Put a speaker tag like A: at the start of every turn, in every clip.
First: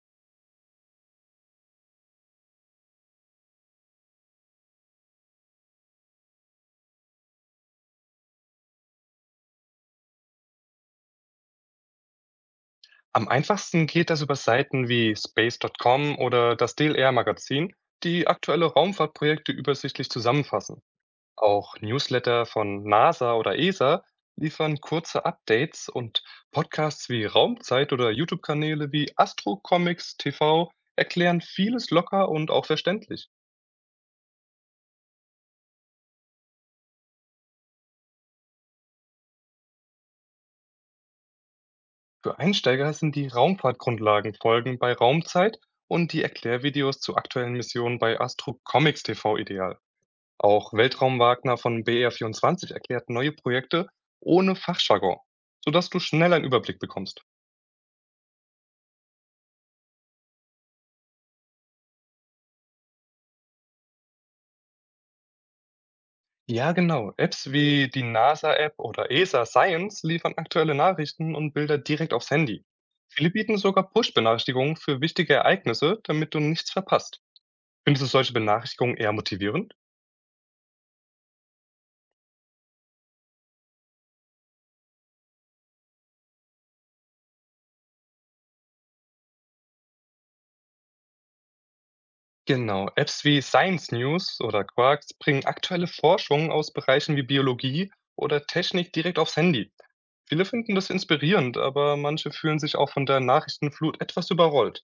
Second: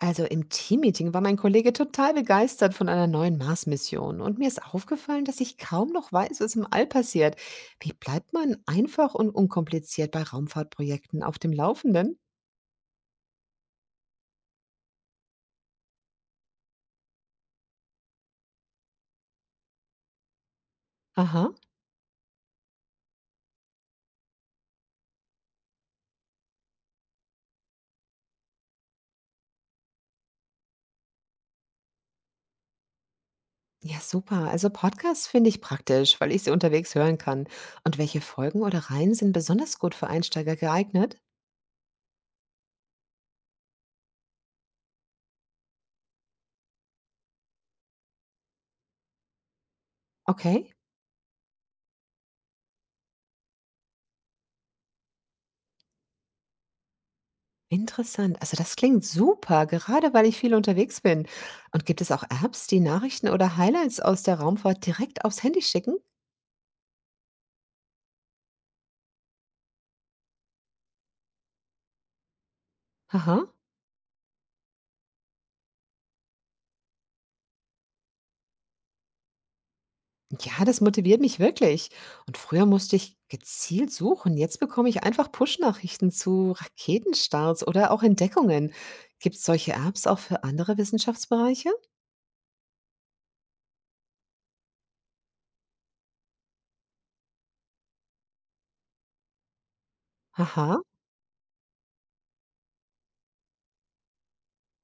A: Also im Teammeeting war mein Kollege total begeistert von einer neuen Mars-Mission und mir ist aufgefallen, dass ich kaum noch weiß, was im All passiert. Wie bleibt man einfach und unkompliziert bei Raumfahrtprojekten auf dem Laufenden?
B: Am einfachsten geht das über Seiten wie space.com oder das DLR Magazin, die aktuelle Raumfahrtprojekte übersichtlich zusammenfassen.
A: Aha.
B: Auch Newsletter von NASA oder ESA liefern kurze Updates und Podcasts wie Raumzeit oder YouTube-Kanäle wie Astro Comics TV erklären vieles locker und auch verständlich.
A: Ja, super. Also Podcasts finde ich praktisch, weil ich sie unterwegs hören kann. Und welche Folgen oder Reihen sind besonders gut für Einsteiger geeignet?
B: Für Einsteiger sind die Raumfahrtgrundlagenfolgen bei Raumzeit und die Erklärvideos zu aktuellen Missionen bei Astro Comics TV ideal. Auch
A: Okay.
B: Weltraumwagner von BR24 erklärt neue Projekte ohne Fachjargon, sodass du schnell einen Überblick bekommst.
A: Interessant. Also das klingt super, gerade weil ich viel unterwegs bin. Und gibt es auch Apps, die Nachrichten oder Highlights aus der Raumfahrt direkt aufs Handy schicken?
B: Ja, genau. Apps wie die NASA-App oder ESA Science liefern aktuelle Nachrichten und Bilder direkt aufs Handy. Viele
A: Aha.
B: bieten sogar Push-Benachrichtigungen für wichtige Ereignisse, damit du nichts verpasst. Findest du solche Benachrichtigungen eher motivierend?
A: Ja, das motiviert mich wirklich. Und früher musste ich gezielt suchen. Jetzt bekomme ich einfach Push-Nachrichten zu Raketenstarts oder auch Entdeckungen. Gibt es solche Apps auch für andere Wissenschaftsbereiche?
B: Genau. Apps wie Science News oder Quarks bringen aktuelle Forschung aus Bereichen wie Biologie oder Technik direkt aufs Handy. Viele finden
A: Aha.
B: das inspirierend, aber manche fühlen sich auch von der Nachrichtenflut etwas überrollt.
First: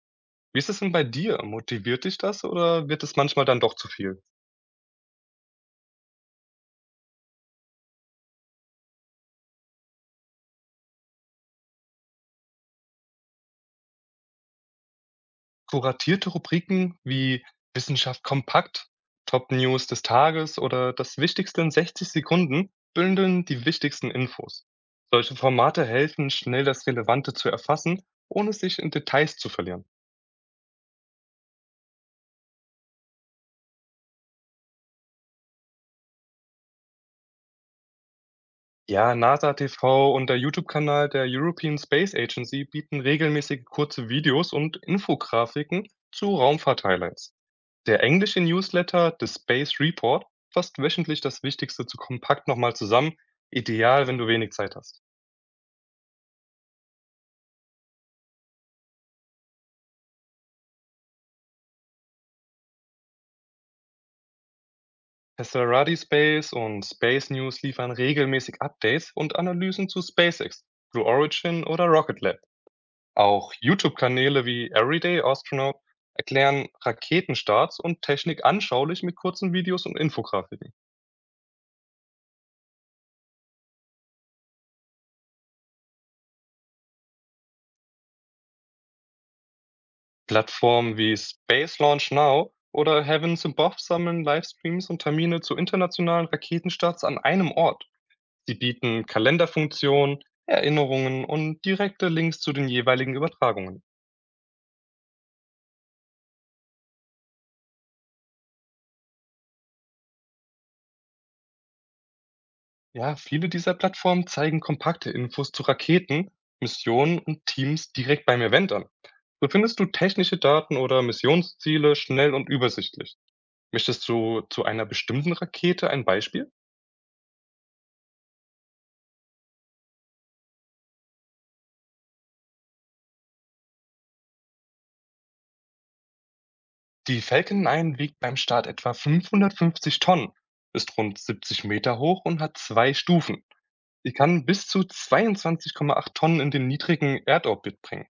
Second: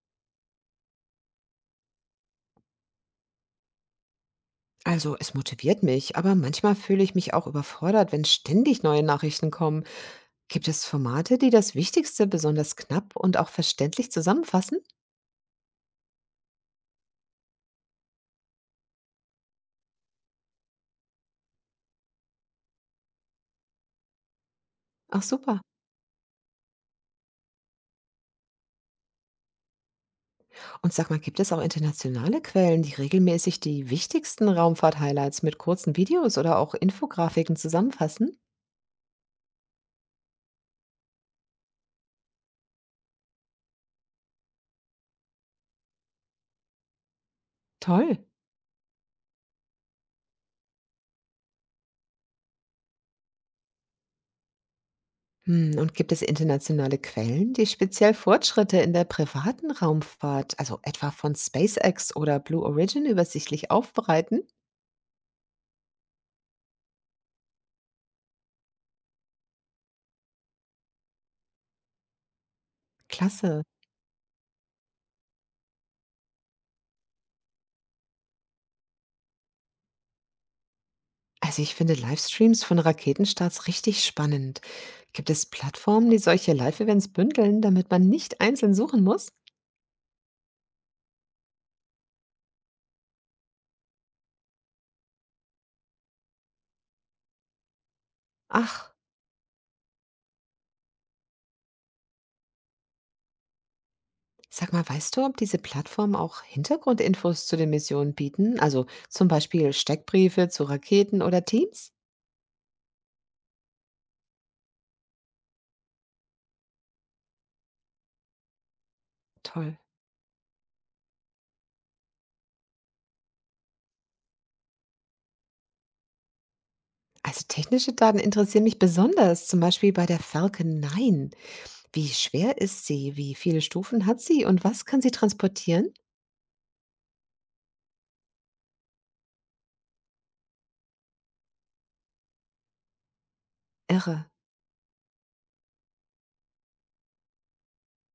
B: Wie ist es denn bei dir? Motiviert dich das oder wird es manchmal dann doch zu viel?
A: Also es motiviert mich, aber manchmal fühle ich mich auch überfordert, wenn ständig neue Nachrichten kommen. Gibt es Formate, die das Wichtigste besonders knapp und auch verständlich zusammenfassen?
B: Kuratierte Rubriken wie Wissenschaft kompakt, Top News des Tages oder das Wichtigste in 60 Sekunden bündeln die wichtigsten Infos.
A: Ach,
B: Solche
A: super.
B: Formate helfen, schnell das Relevante zu erfassen, ohne sich in Details zu verlieren.
A: Und sag mal, gibt es auch internationale Quellen, die regelmäßig die wichtigsten Raumfahrt-Highlights mit kurzen Videos oder auch Infografiken zusammenfassen?
B: Ja, NASA TV und der YouTube-Kanal der European Space Agency bieten regelmäßig kurze Videos und Infografiken zu Raumfahrt-Highlights. Der
A: Toll.
B: englische Newsletter The Space Report fasst wöchentlich das Wichtigste zu kompakt nochmal zusammen, ideal, wenn du wenig Zeit hast.
A: Hm, und gibt es internationale Quellen, die speziell Fortschritte in der privaten Raumfahrt, also etwa von SpaceX oder Blue Origin, übersichtlich aufbereiten?
B: Tesserati Space und Space News liefern regelmäßig Updates und Analysen zu SpaceX, Blue Origin oder Rocket Lab. Auch
A: Klasse.
B: YouTube-Kanäle wie Everyday Astronaut erklären Raketenstarts und Technik anschaulich mit kurzen Videos und Infografiken.
A: Also ich finde Livestreams von Raketenstarts richtig spannend. Gibt es Plattformen, die solche Live-Events bündeln, damit man nicht einzeln suchen muss?
B: Plattformen wie Space Launch Now oder Heavens Above sammeln Livestreams und Termine zu internationalen Raketenstarts an einem Ort. Sie
A: Ach,
B: bieten Kalenderfunktionen, Erinnerungen und direkte Links zu den jeweiligen Übertragungen.
A: sag mal, weißt du, ob diese Plattformen auch Hintergrundinfos zu den Missionen bieten? Also zum Beispiel Steckbriefe zu Raketen oder Teams?
B: Ja, viele dieser Plattformen zeigen kompakte Infos zu Raketen, Missionen und Teams direkt beim Event an. So
A: Toll.
B: findest du technische Daten oder Missionsziele schnell und übersichtlich. Möchtest du zu einer bestimmten Rakete ein Beispiel?
A: Also technische Daten interessieren mich besonders, zum Beispiel bei der Falcon 9. Wie schwer ist sie? Wie viele Stufen hat sie? Und was kann sie transportieren?
B: Die Falcon 9 wiegt beim Start etwa 550 Tonnen, ist rund 70 Meter hoch und hat zwei Stufen. Sie
A: Irre.
B: kann bis zu 22,8 Tonnen in den niedrigen Erdorbit bringen.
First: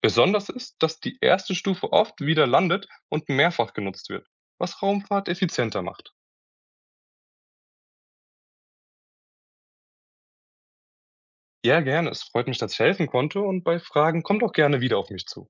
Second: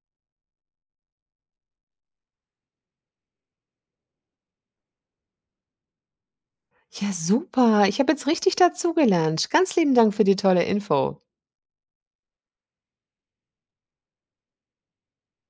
B: Besonders ist, dass die erste Stufe oft wieder landet und mehrfach genutzt wird, was Raumfahrt effizienter macht.
A: Ja, super. Ich habe jetzt richtig dazugelernt. Ganz lieben Dank für die tolle Info.
B: Ja, gerne. Es freut mich, dass ich helfen konnte und bei Fragen kommt auch gerne wieder auf mich zu.